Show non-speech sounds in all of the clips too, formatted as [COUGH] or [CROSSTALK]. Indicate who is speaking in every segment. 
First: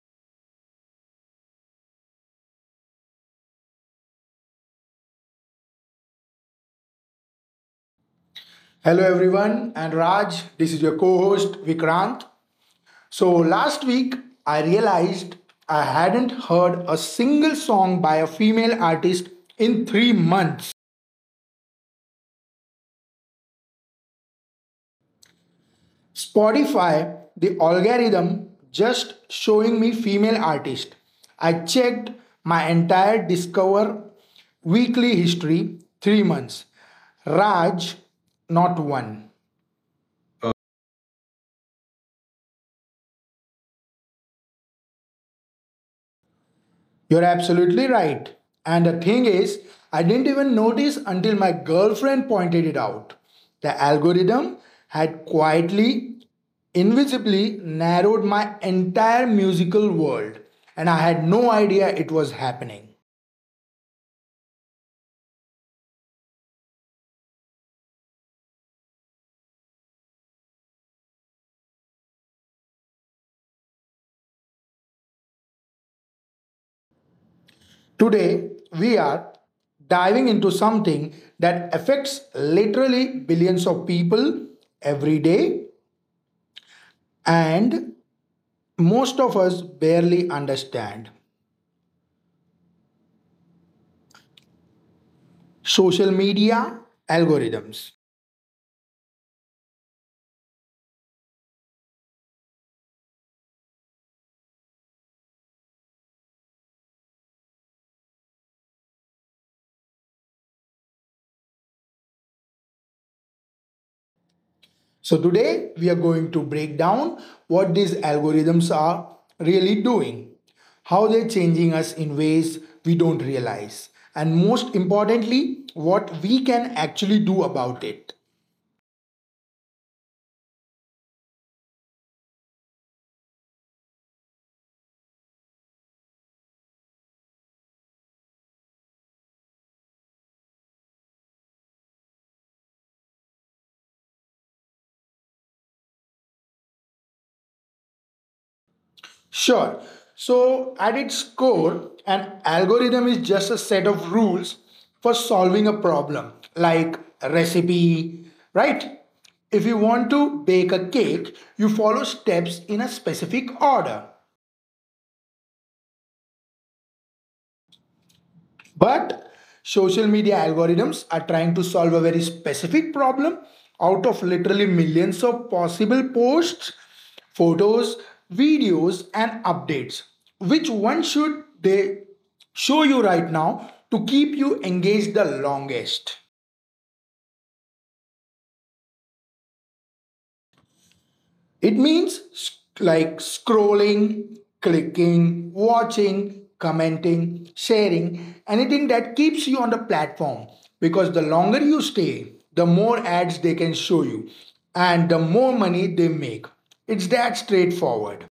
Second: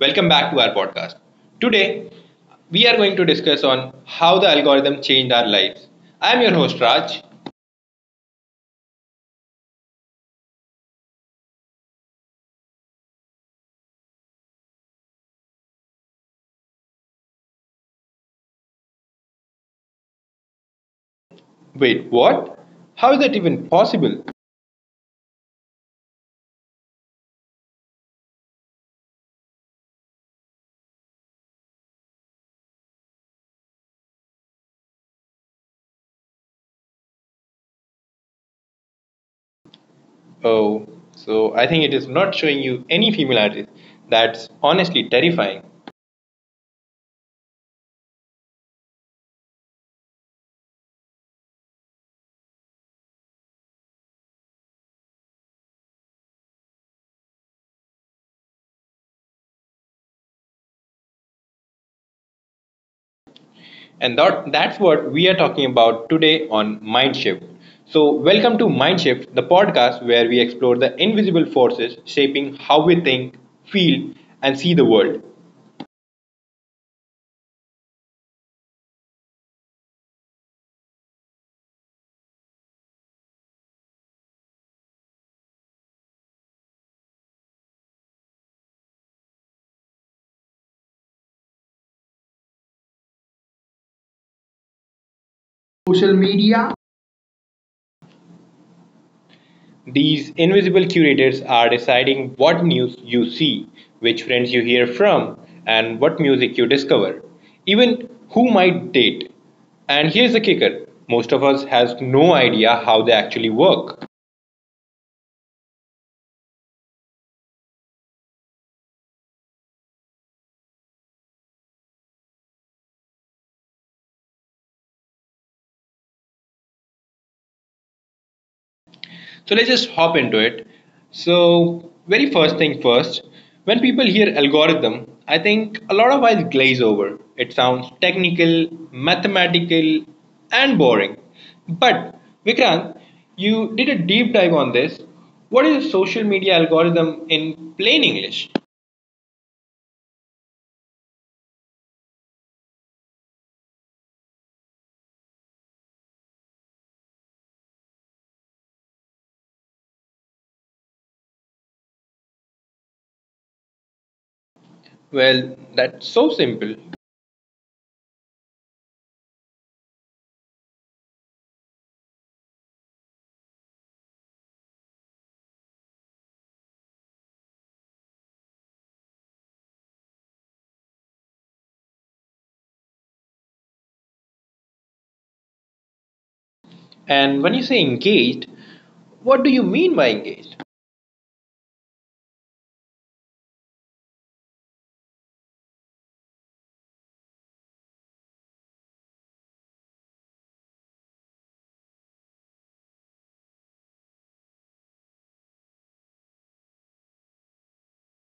Speaker 1: Welcome back to our podcast. Today we are going to discuss on how the algorithm changed our lives. I am your host Raj.
Speaker 2: Hello, everyone, and Raj. This is your co host Vikrant. So, last week I realized I hadn't heard a single song by a female artist in 3 months.
Speaker 1: Wait, what? How is that even possible?
Speaker 2: Spotify, the algorithm, just showing me female artist. I checked my entire Discover weekly history, 3 months. Raj, not one.
Speaker 1: Oh, so I think it is not showing you any female artist. That's honestly terrifying.
Speaker 2: You're absolutely right. And the thing is, I didn't even notice until my girlfriend pointed it out. The algorithm had quietly, invisibly narrowed my entire musical world, and I had no idea it was happening.
Speaker 1: And that's what we are talking about today on Mindshift. So, welcome to Mindshift, the podcast where we explore the invisible forces shaping how we think, feel, and see the world.
Speaker 2: Today, we are diving into something that affects literally billions of people every day, and most of us barely understand. Social
Speaker 1: social
Speaker 2: media
Speaker 1: media,
Speaker 2: algorithms.
Speaker 1: These invisible curators are deciding what news you see, which friends you hear from, and what music you discover, even who might date. And here's the kicker most of us has no idea how they actually work.
Speaker 2: So, today we are going to break down what these algorithms are really doing, how they're changing us in ways we don't realize, and most importantly, what we can actually do about it.
Speaker 1: So let's just hop into it. So, very first thing first, when people hear algorithm, I think a lot of eyes glaze over. It sounds technical, mathematical, and boring. But, Vikrant, you did a deep dive on this. What is a social media algorithm in plain English?
Speaker 2: Sure. So, at its core, an algorithm is just a set of rules for solving a problem, like a recipe, right? If you want to bake a cake, you follow steps in a specific order.
Speaker 1: Well, that's so simple.
Speaker 2: But social media algorithms are trying to solve a very specific problem out of literally millions of possible posts, photos, videos, and updates. Which one should they show you right now to keep you engaged the longest?
Speaker 1: And when you say engaged, what do you mean by engaged?
Speaker 2: It means like scrolling, clicking, watching, commenting, sharing, anything that keeps you on the platform. Because the longer you stay, the more ads they can show you and the more money they make. It's that straightforward.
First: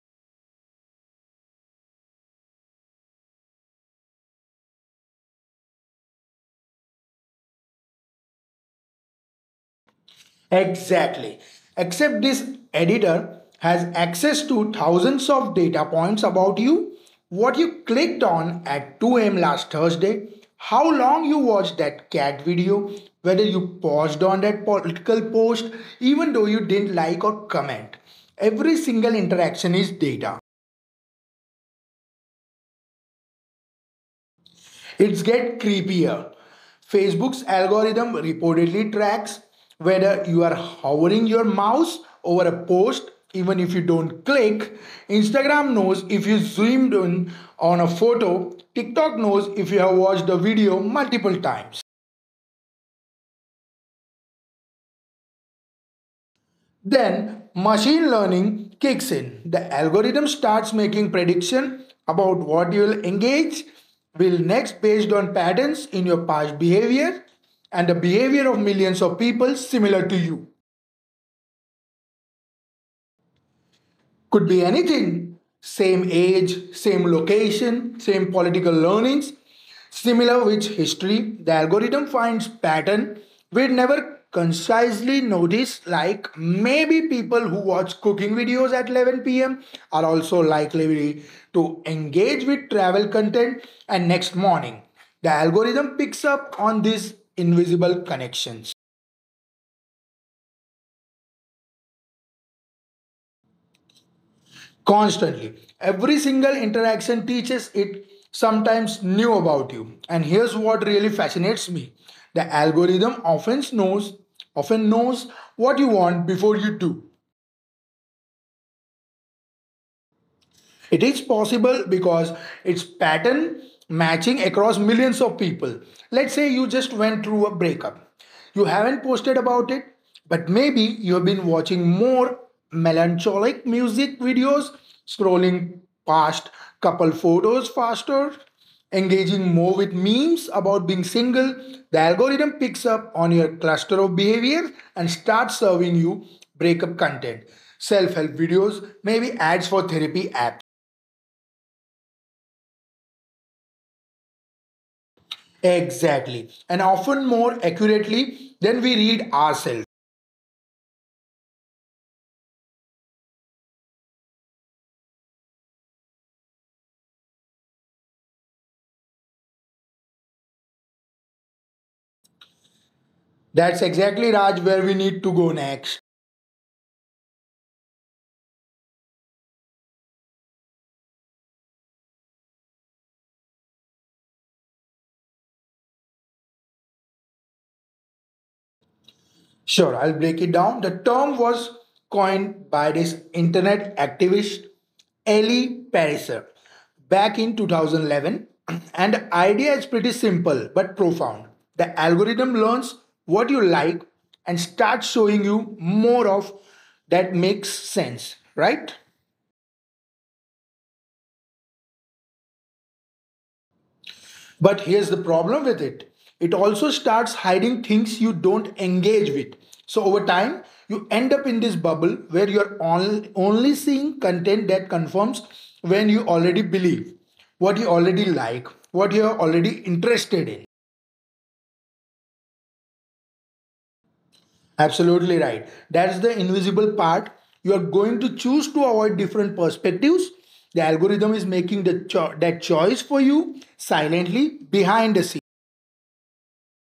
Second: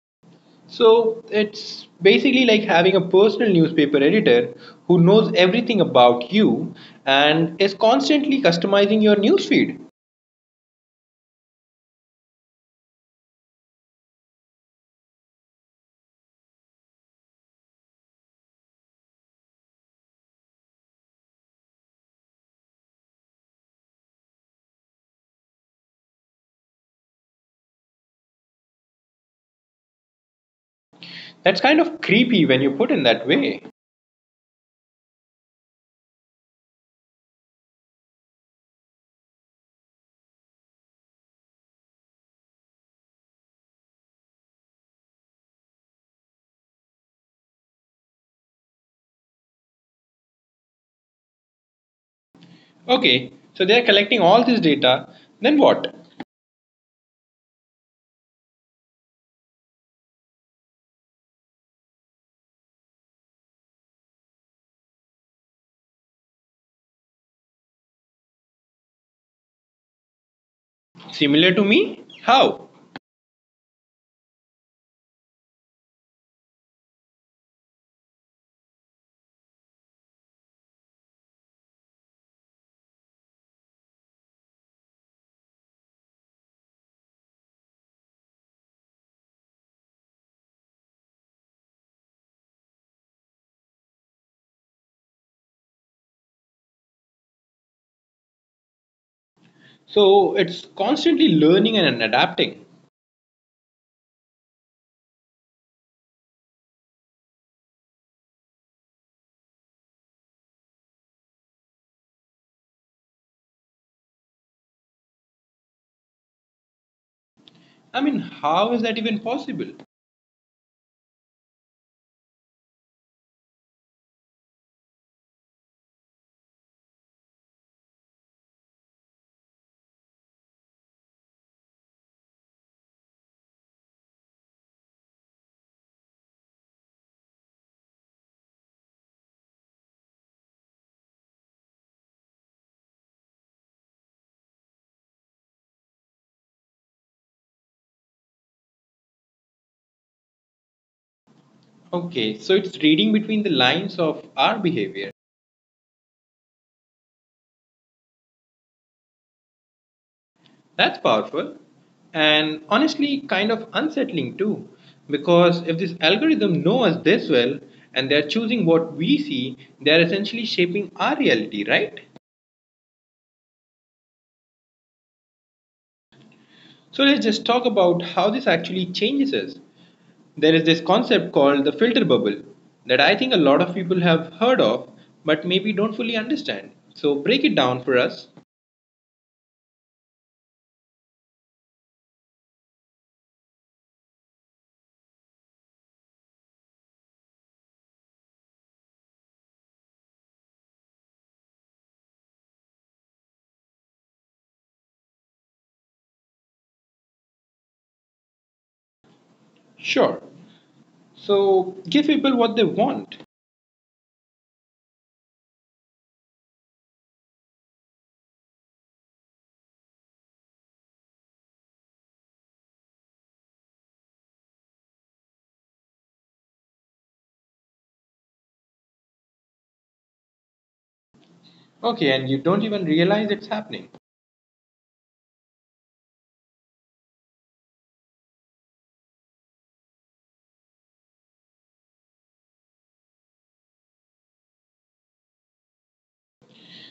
Speaker 1: So it's basically like having a personal newspaper editor who knows everything about you and is constantly customizing your newsfeed.
Speaker 2: Exactly. Except this editor has access to thousands of data points about you, what you clicked on at 2 a.m. last Thursday, how long you watched that cat video, whether you paused on that political post, even though you didn't like or comment. Every single interaction is data.
Speaker 1: That's kind of creepy when you put in that way.
Speaker 2: It's get creepier. Facebook's algorithm reportedly tracks whether you are hovering your mouse over a post even if you don't click. Instagram knows if you zoomed in on a photo. TikTok knows if you have watched the video multiple times.
Speaker 1: Okay, so they're collecting all this data, then what?
Speaker 2: Then machine learning kicks in. The algorithm starts making prediction about what you will next based on patterns in your past behavior and the behavior of millions of people similar to you.
Speaker 1: Similar to me? How?
Speaker 2: Could be anything: same age, same location, same political learnings. Similar with history, the algorithm finds pattern we never concisely notice, like maybe people who watch cooking videos at 11 p.m. are also likely to engage with travel content, and next morning the algorithm picks up on these invisible connections
Speaker 1: So it's constantly learning and adapting.
Speaker 2: constantly. Every single interaction teaches it sometimes new about you. And here's what really fascinates me. The algorithm often knows what you want before you do.
Speaker 1: I mean, how is that even possible?
Speaker 2: It is possible because it's pattern matching across millions of people. Let's say you just went through a breakup. You haven't posted about it, but maybe you have been watching more melancholic music videos, scrolling past couple photos faster, engaging more with memes about being single. The algorithm picks up on your cluster of behaviors and starts serving you breakup content, self help videos, maybe ads for therapy apps.
Speaker 1: Okay, so it's reading between the lines of our behavior.
Speaker 2: Exactly. And often more accurately than we read ourselves.
Speaker 1: That's powerful and honestly kind of unsettling too, because if this algorithm knows us this well and they're choosing what we see, they're essentially shaping our reality, right?
Speaker 2: That's exactly, Raj, where we need to go next.
Speaker 1: So let's just talk about how this actually changes us. There is this concept called the filter bubble that I think a lot of people have heard of but maybe don't fully understand. So break it down for us.
Speaker 2: Sure, I'll break it down. The term was coined by this internet activist Ellie Pariser back in 2011. [CLEARS THROAT] And the idea is pretty simple but profound. The algorithm learns what you like and starts showing you more of that, makes sense, right?
Speaker 1: Sure. So give people what they want.
Speaker 2: But here's the problem with it: it also starts hiding things you don't engage with. So over time, you end up in this bubble where you're only seeing content that confirms when you already believe, what you already like, what you're already interested in.
Speaker 1: Okay, and you don't even realize it's happening.
Speaker 2: Absolutely right. That's the invisible part. You are going to choose to avoid different perspectives. The algorithm is making the that choice for you silently behind the scenes.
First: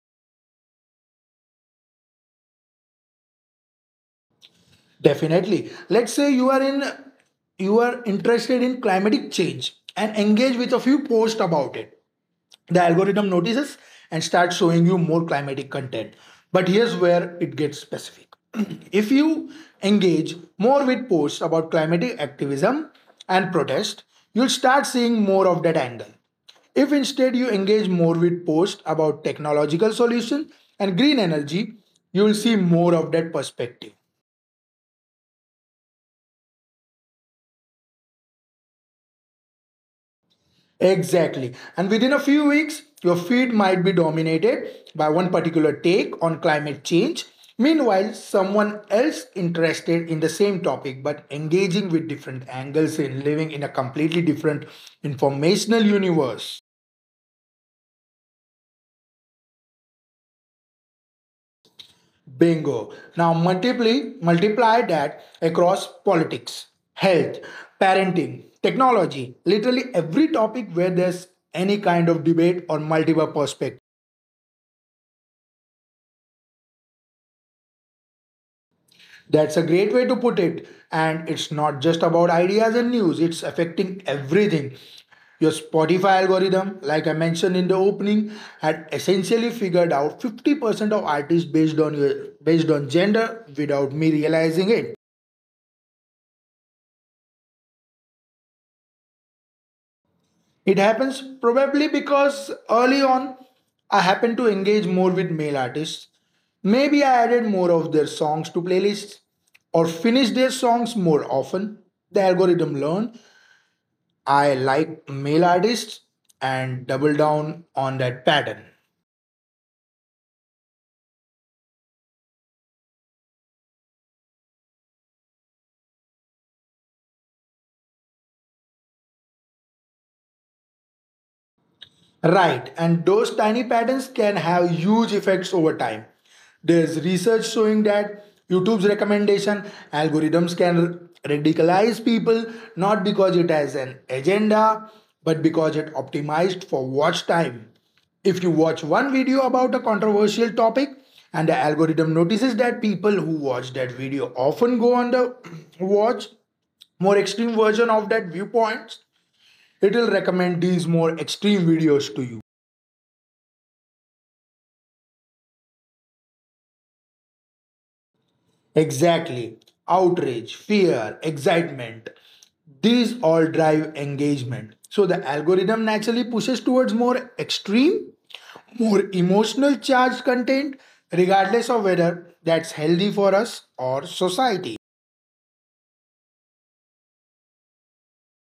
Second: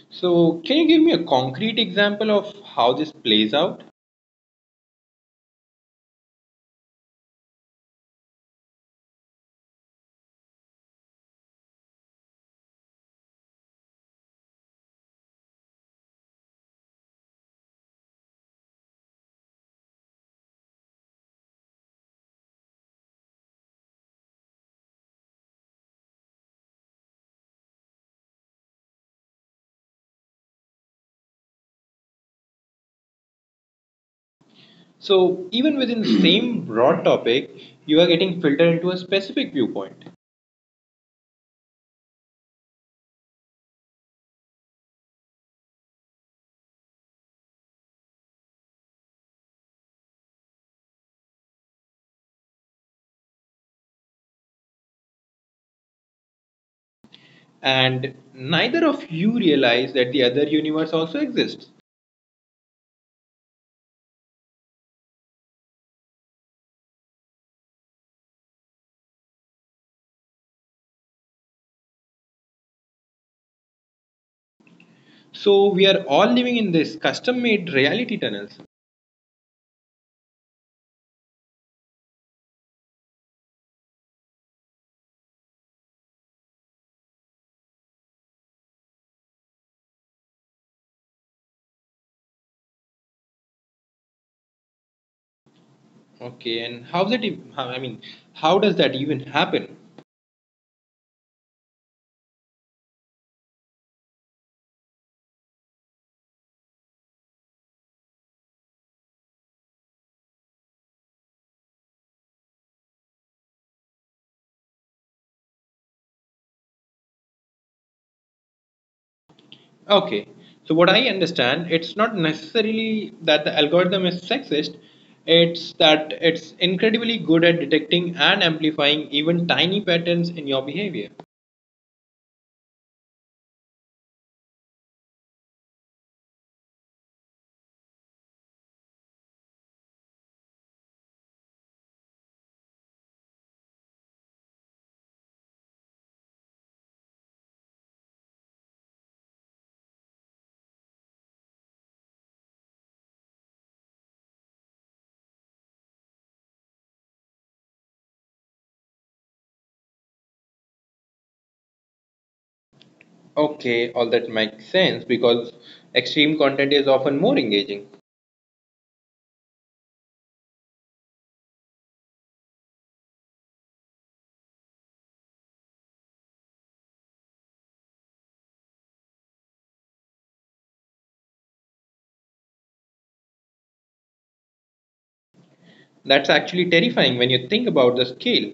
Speaker 1: So, can you give me a concrete example of how this plays out?
Speaker 2: Definitely. Let's say you are interested in climatic change and engage with a few posts about it. The algorithm notices and starts showing you more climatic content. But here's where it gets specific. [CLEARS THROAT] If you engage more with posts about climatic activism and protest, you'll start seeing more of that angle. If instead you engage more with posts about technological solutions and green energy, you will see more of that perspective.
Speaker 1: So, even within the [CLEARS THROAT] same broad topic, you are getting filtered into a specific viewpoint,
Speaker 2: Exactly. And within a few weeks, your feed might be dominated by one particular take on climate change. Meanwhile, someone else interested in the same topic but engaging with different angles and living in a completely different informational universe.
Speaker 1: and neither of you realize that the other universe also exists.
Speaker 2: Bingo. Now multiply that across politics, health, parenting, technology, literally every topic where there's any kind of debate or multiple perspective.
Speaker 1: So, we are all living in this custom made reality tunnels.
Speaker 2: That's a great way to put it. And it's not just about ideas and news, it's affecting everything. Your Spotify algorithm, like I mentioned in the opening, had essentially figured out 50% of artists based on gender without me realizing it.
Speaker 1: Okay, and how's it? E- How, I mean, how does that even happen?
Speaker 2: It happens probably because early on I happened to engage more with male artists. Maybe I added more of their songs to playlists or finished their songs more often. The algorithm learned I like male artists and double down on that pattern.
Speaker 1: Okay. So what I understand, it's not necessarily that the algorithm is sexist. It's that it's incredibly good at detecting and amplifying even tiny patterns in your behavior.
Speaker 2: Right, and those tiny patterns can have huge effects over time. There's research showing that YouTube's recommendation algorithms can radicalize people not because it has an agenda, but because it optimized for watch time. If you watch one video about a controversial topic and the algorithm notices that people who watch that video often go on the [CLEARS THROAT] watch more extreme version of that viewpoints, it will recommend these more extreme videos to you.
Speaker 1: Okay, all that makes sense because extreme content is often more engaging.
Speaker 2: Exactly. Outrage, fear, excitement. These all drive engagement. So the algorithm naturally pushes towards more extreme, more emotional charged content, regardless of whether that's healthy for us or society.
Speaker 1: That's actually terrifying when you think about the scale.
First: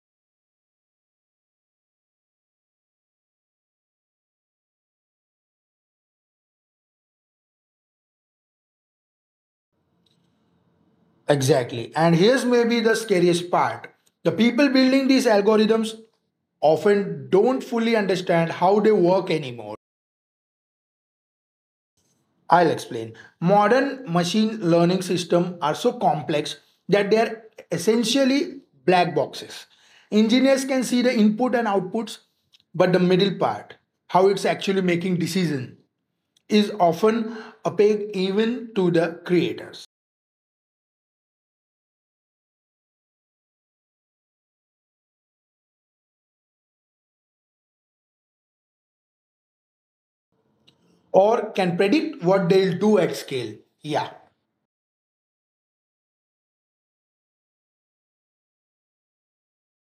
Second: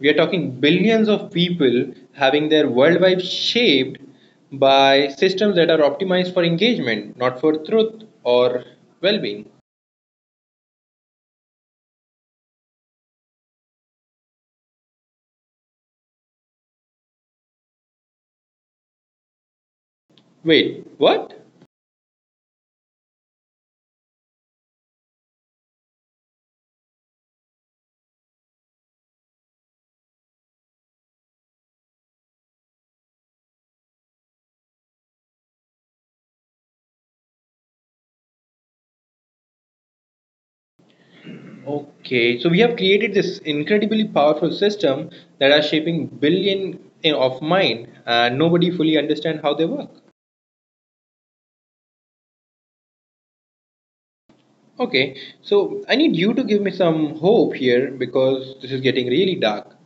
Speaker 1: We are talking billions of people having their worldwide shaped by systems that are optimized for engagement, not for truth or well being.
Speaker 2: Exactly. And here's maybe the scariest part: the people building these algorithms often don't fully understand how they work anymore.
Speaker 1: Wait, what?
Speaker 2: I'll explain. Modern machine learning systems are so complex that they are essentially black boxes. Engineers can see the input and outputs, but the middle part, how it's actually making decisions, is often opaque even to the creators,
Speaker 1: Okay, so we have created this incredibly powerful system that are shaping billion of mind and nobody fully understand how they work.
Speaker 2: or can predict what they'll do at scale. Yeah,
Speaker 1: Okay, so I need you to give me some hope here because this is getting really dark.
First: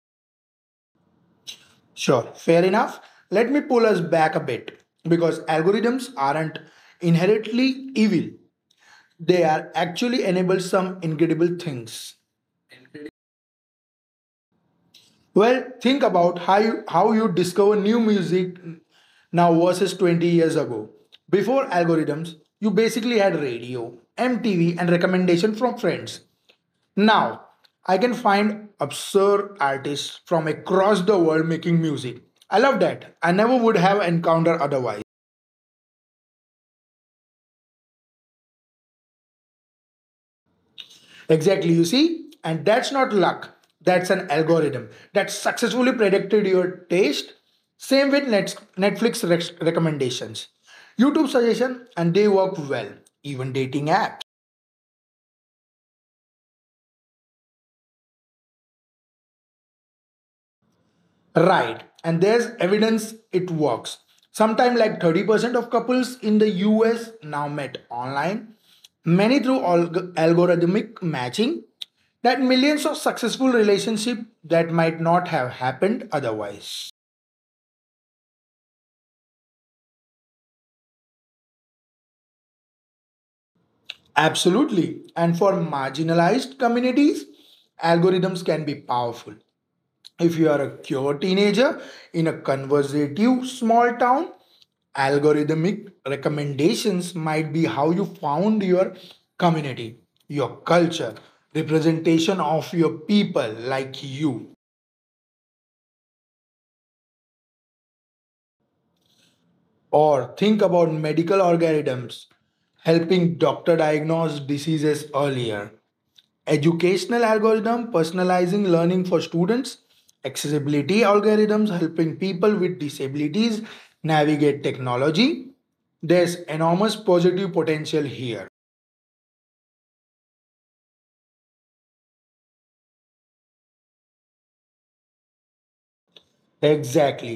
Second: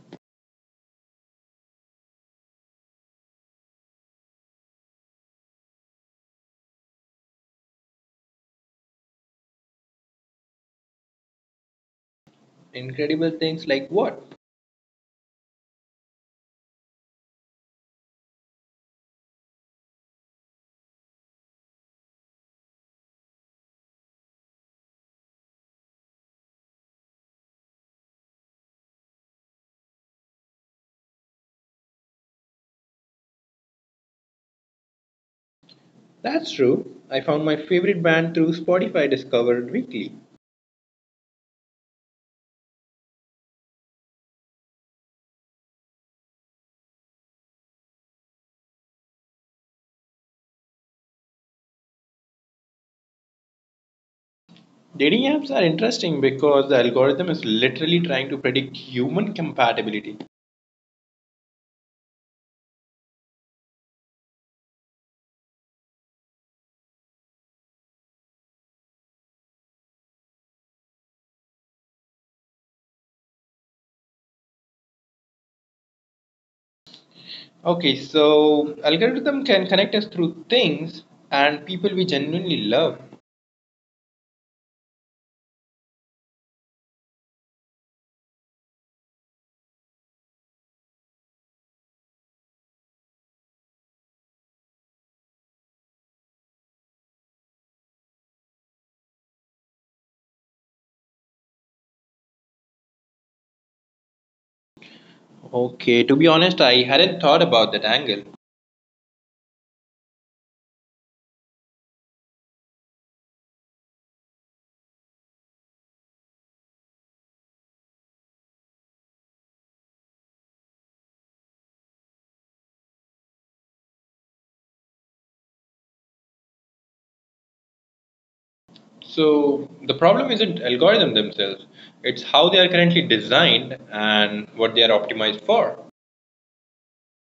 Speaker 2: sure, fair enough. Let me pull us back a bit, because algorithms aren't inherently evil, they are actually enable some incredible things.
Speaker 1: Incredible things like what?
Speaker 2: Well, think about how you discover new music now versus 20 years ago. Before algorithms, you basically had radio, MTV, and recommendation from friends. Now, I can find absurd artists from across the world making music. I love that. I never would have encountered otherwise.
Speaker 1: That's true. I found my favorite band through Spotify Discovered Weekly.
Speaker 2: Exactly, you see? And that's not luck. That's an algorithm that successfully predicted your taste. Same with Netflix recommendations, YouTube suggestion, and they work well. Even dating apps.
Speaker 1: Dating apps are interesting because the algorithm is literally trying to predict human compatibility.
Speaker 2: Right. And there's evidence it works. Sometime like 30% of couples in the US now met online, many through algorithmic matching, that millions of successful relationship that might not have happened otherwise.
Speaker 1: Okay, so algorithm can connect us through things and people we genuinely love.
Speaker 2: Absolutely. And for marginalized communities, algorithms can be powerful. If you are a queer teenager in a conservative small town, algorithmic recommendations might be how you found your community, your culture, representation of your people like you.
Speaker 1: Okay, to be honest, I hadn't thought about that angle.
Speaker 2: Or think about medical algorithms helping doctor diagnose diseases earlier, educational algorithm personalizing learning for students, accessibility algorithms helping people with disabilities navigate technology. There's enormous positive potential here.
Speaker 1: So the problem isn't algorithm themselves; it's how they are currently designed and what they are optimized for.
Speaker 2: Exactly.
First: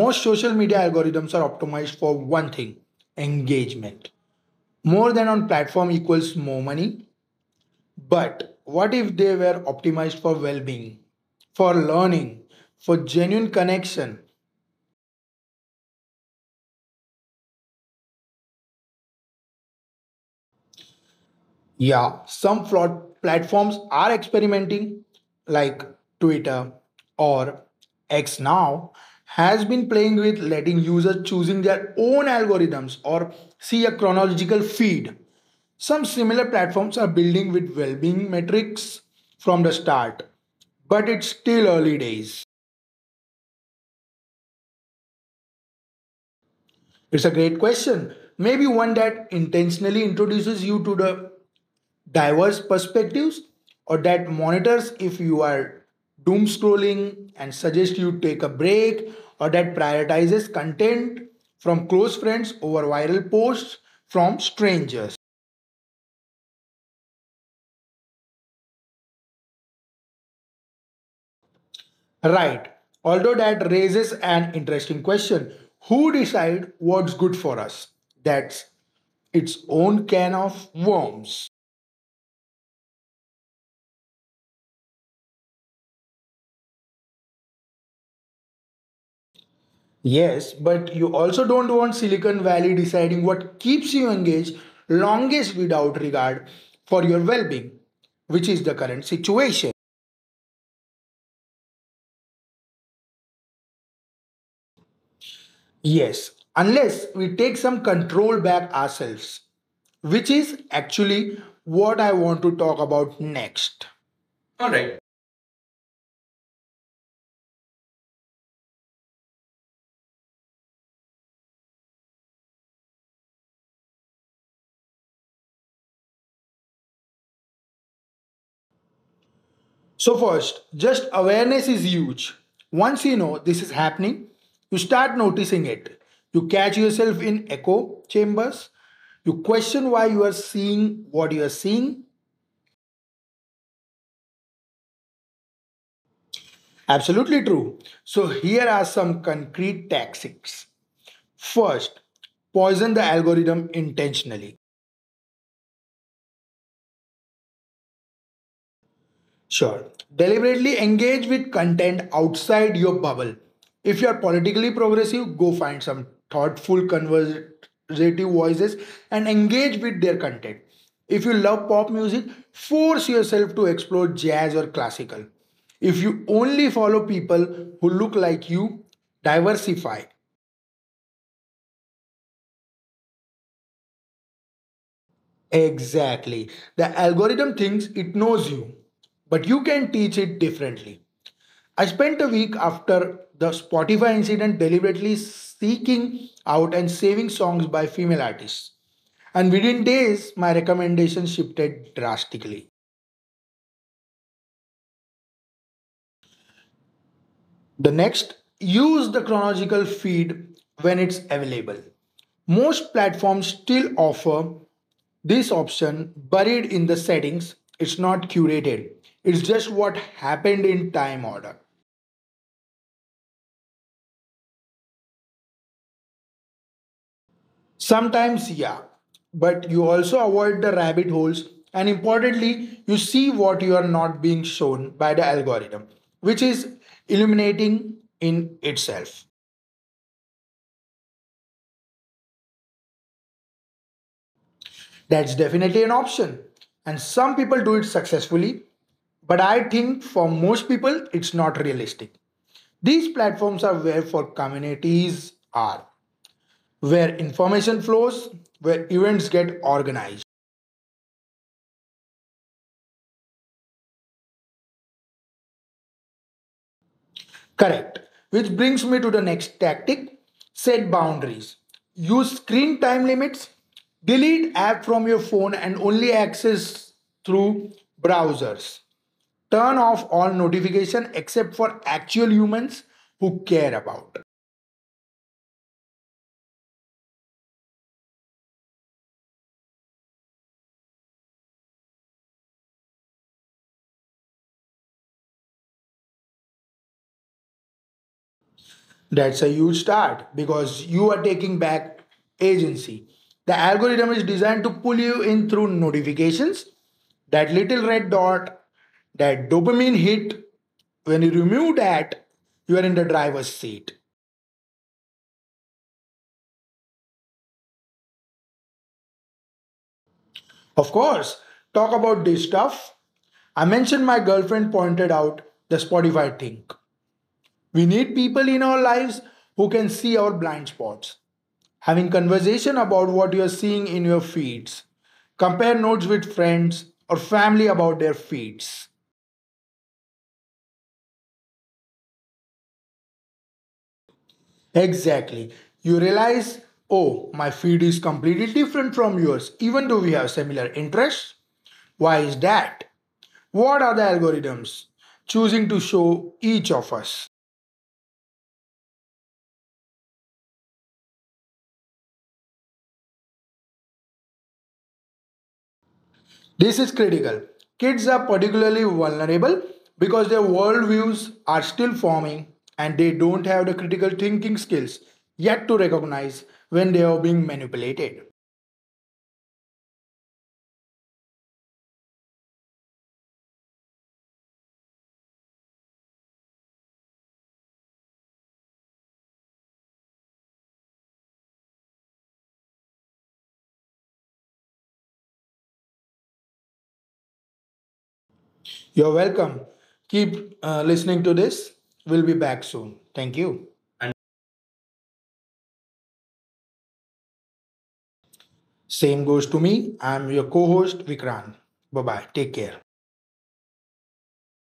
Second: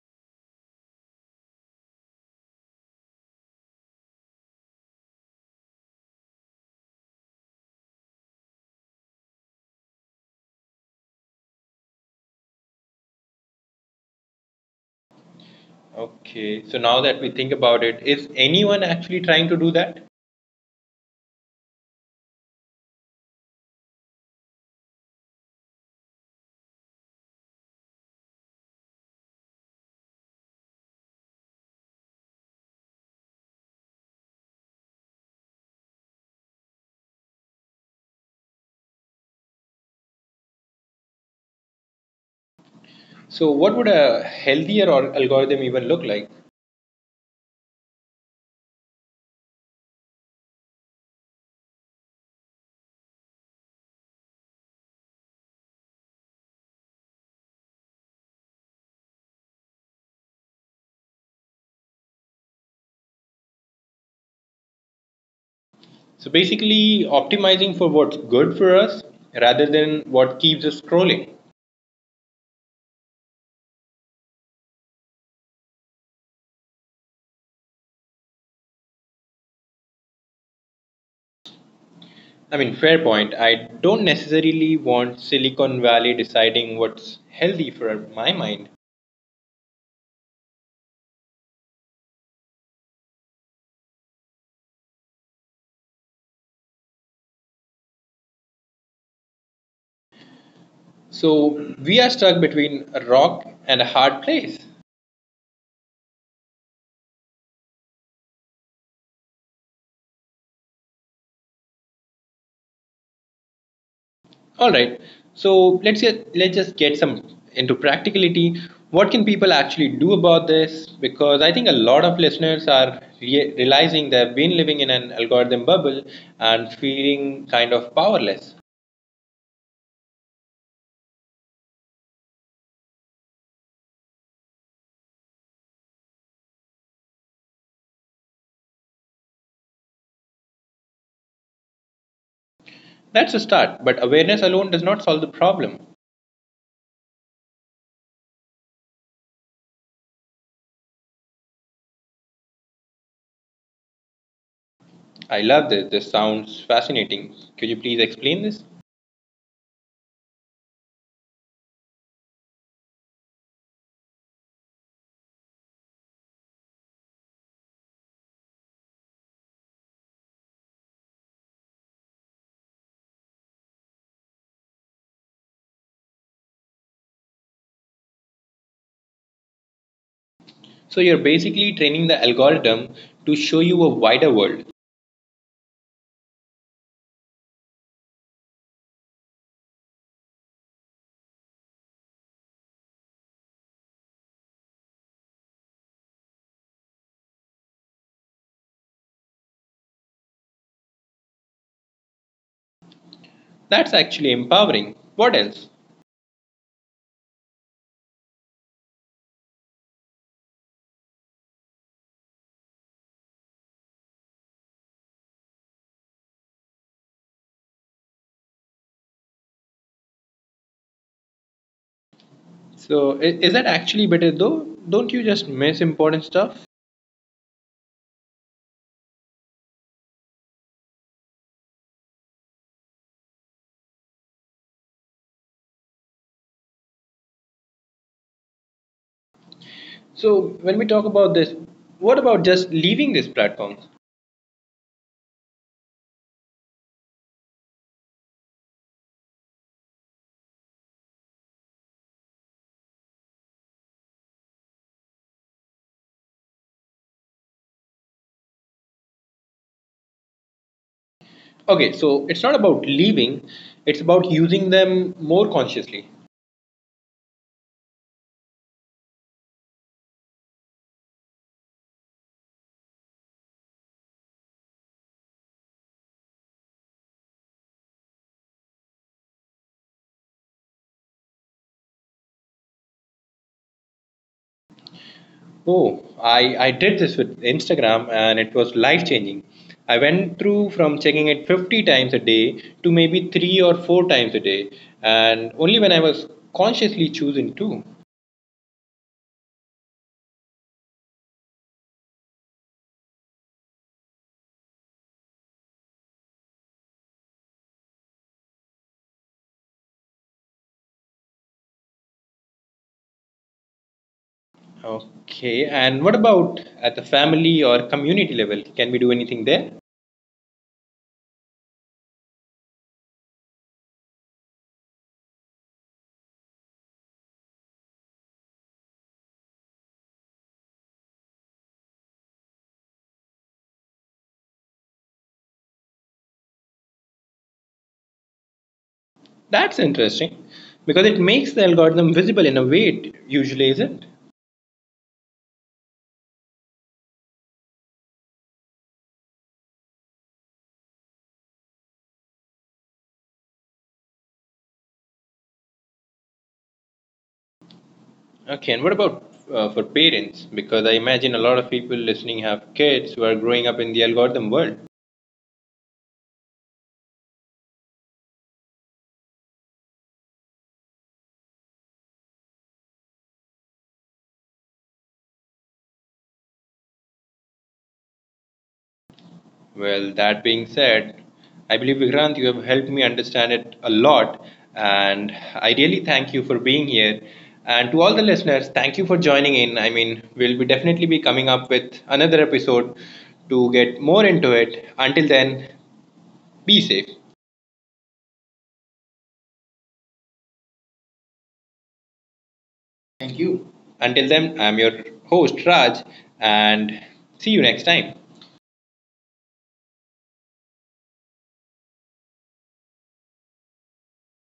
Speaker 2: Most social media algorithms are optimized for one thing: engagement. More than on platform equals more money. But what if they were optimized for well-being, for learning, for genuine connection?
Speaker 1: Okay, so now that we think about it, is anyone actually trying to do that?
Speaker 2: Yeah, some fraud platforms are experimenting, like Twitter, or X now, has been playing with letting users choosing their own algorithms or see a chronological feed. Some similar platforms are building with well-being metrics from the start, but it's still early days.
Speaker 1: So what would a healthier or algorithm even look like?
Speaker 2: It's a great question. Maybe one that intentionally introduces you to the diverse perspectives, or that monitors if you are doom scrolling and suggests you take a break, or that prioritizes content from close friends over viral posts from strangers.
Speaker 1: So basically, optimizing for what's good for us rather than what keeps us scrolling.
Speaker 2: Right, although that raises an interesting question: who decides what's good for us? That's its own can of worms.
Speaker 1: I mean, fair point. I don't necessarily want Silicon Valley deciding what's healthy for my mind.
Speaker 2: Yes, but you also don't want Silicon Valley deciding what keeps you engaged longest without regard for your well being, which is the current situation.
Speaker 1: So we are stuck between a rock and a hard place.
Speaker 2: Yes, unless we take some control back ourselves, which is actually what I want to talk about next.
Speaker 1: All
Speaker 2: All right.
Speaker 1: right. So let's just get some into practicality. What can people actually do about this? Because I think a lot of listeners are realizing they've been living in an algorithm bubble and feeling kind of powerless.
Speaker 2: So, first, just awareness is huge. Once you know this is happening, you start noticing it. You catch yourself in echo chambers. You question why you are seeing what you are seeing.
Speaker 1: That's a start, but awareness alone does not solve the problem.
Speaker 2: Absolutely true. So, here are some concrete tactics. First, poison the algorithm intentionally.
Speaker 1: I love this. This sounds fascinating. Could you please explain this?
Speaker 2: Sure. Deliberately engage with content outside your bubble. If you are politically progressive, go find some thoughtful, conversative voices and engage with their content. If you love pop music, force yourself to explore jazz or classical. If you only follow people who look like you, diversify.
Speaker 1: So, you're basically training the algorithm to show you a wider world.
Speaker 2: Exactly. The algorithm thinks it knows you, but you can teach it differently. I spent a week after the Spotify incident deliberately seeking out and saving songs by female artists. And within days, my recommendations shifted drastically.
Speaker 1: That's actually empowering. What else?
Speaker 2: The next, use the chronological feed when it's available. Most platforms still offer this option buried in the settings. It's not curated, it's just what happened in time order.
Speaker 1: So, is that actually better though? Don't you just miss important stuff?
Speaker 2: Sometimes, yeah, but you also avoid the rabbit holes, and importantly, you see what you are not being shown by the algorithm, which is illuminating in itself.
Speaker 1: So, when we talk about this, what about just leaving these platforms?
Speaker 2: That's definitely an option, and some people do it successfully, but I think for most people, it's not realistic. These platforms are where for communities are, where information flows, where events get organized.
Speaker 1: Okay, so it's not about leaving, it's about using them more consciously.
Speaker 2: Correct. Which brings me to the next tactic: set boundaries. Use screen time limits. Delete app from your phone and only access through browsers. Turn off all notifications except for actual humans who care about.
Speaker 1: Oh, I did this with Instagram and it was life changing. I went through from checking it 50 times a day to maybe three or four times a day, and only when I was consciously choosing to.
Speaker 2: That's a huge start because you are taking back agency. The algorithm is designed to pull you in through notifications, that little red dot, that dopamine hit. When you remove that, you are in the driver's seat.
Speaker 1: Okay, and what about at the family or community level? Can we do anything there?
Speaker 2: Of course, talk about this stuff. I mentioned my girlfriend pointed out the Spotify thing. We need people in our lives who can see our blind spots. Having conversation about what you're seeing in your feeds. Compare notes with friends or family about their feeds.
Speaker 1: That's interesting because it makes the algorithm visible in a way it usually isn't.
Speaker 2: Exactly. You realize, oh, my feed is completely different from yours, even though we have similar interests. Why is that? What are the algorithms choosing to show each of us?
Speaker 1: Okay, and what about for parents? Because I imagine a lot of people listening have kids who are growing up in the algorithm world.
Speaker 2: This is critical. Kids are particularly vulnerable because their worldviews are still forming and they don't have the critical thinking skills yet to recognize when they are being manipulated.
Speaker 1: Well, that being said, I believe Vikrant, you have helped me understand it a lot, and I really thank you for being here. And to all the listeners, thank you for joining in. I mean, we'll be definitely be coming up with another episode to get more into it. Until then, be safe. Thank
Speaker 2: You're welcome. Keep listening to this. We'll be back soon. Thank you.
Speaker 1: you.
Speaker 2: And
Speaker 1: Until then, I'm your host Raj, and see you next time.
Speaker 2: same goes to me. I'm your co host, Vikrant. Bye bye. Take care.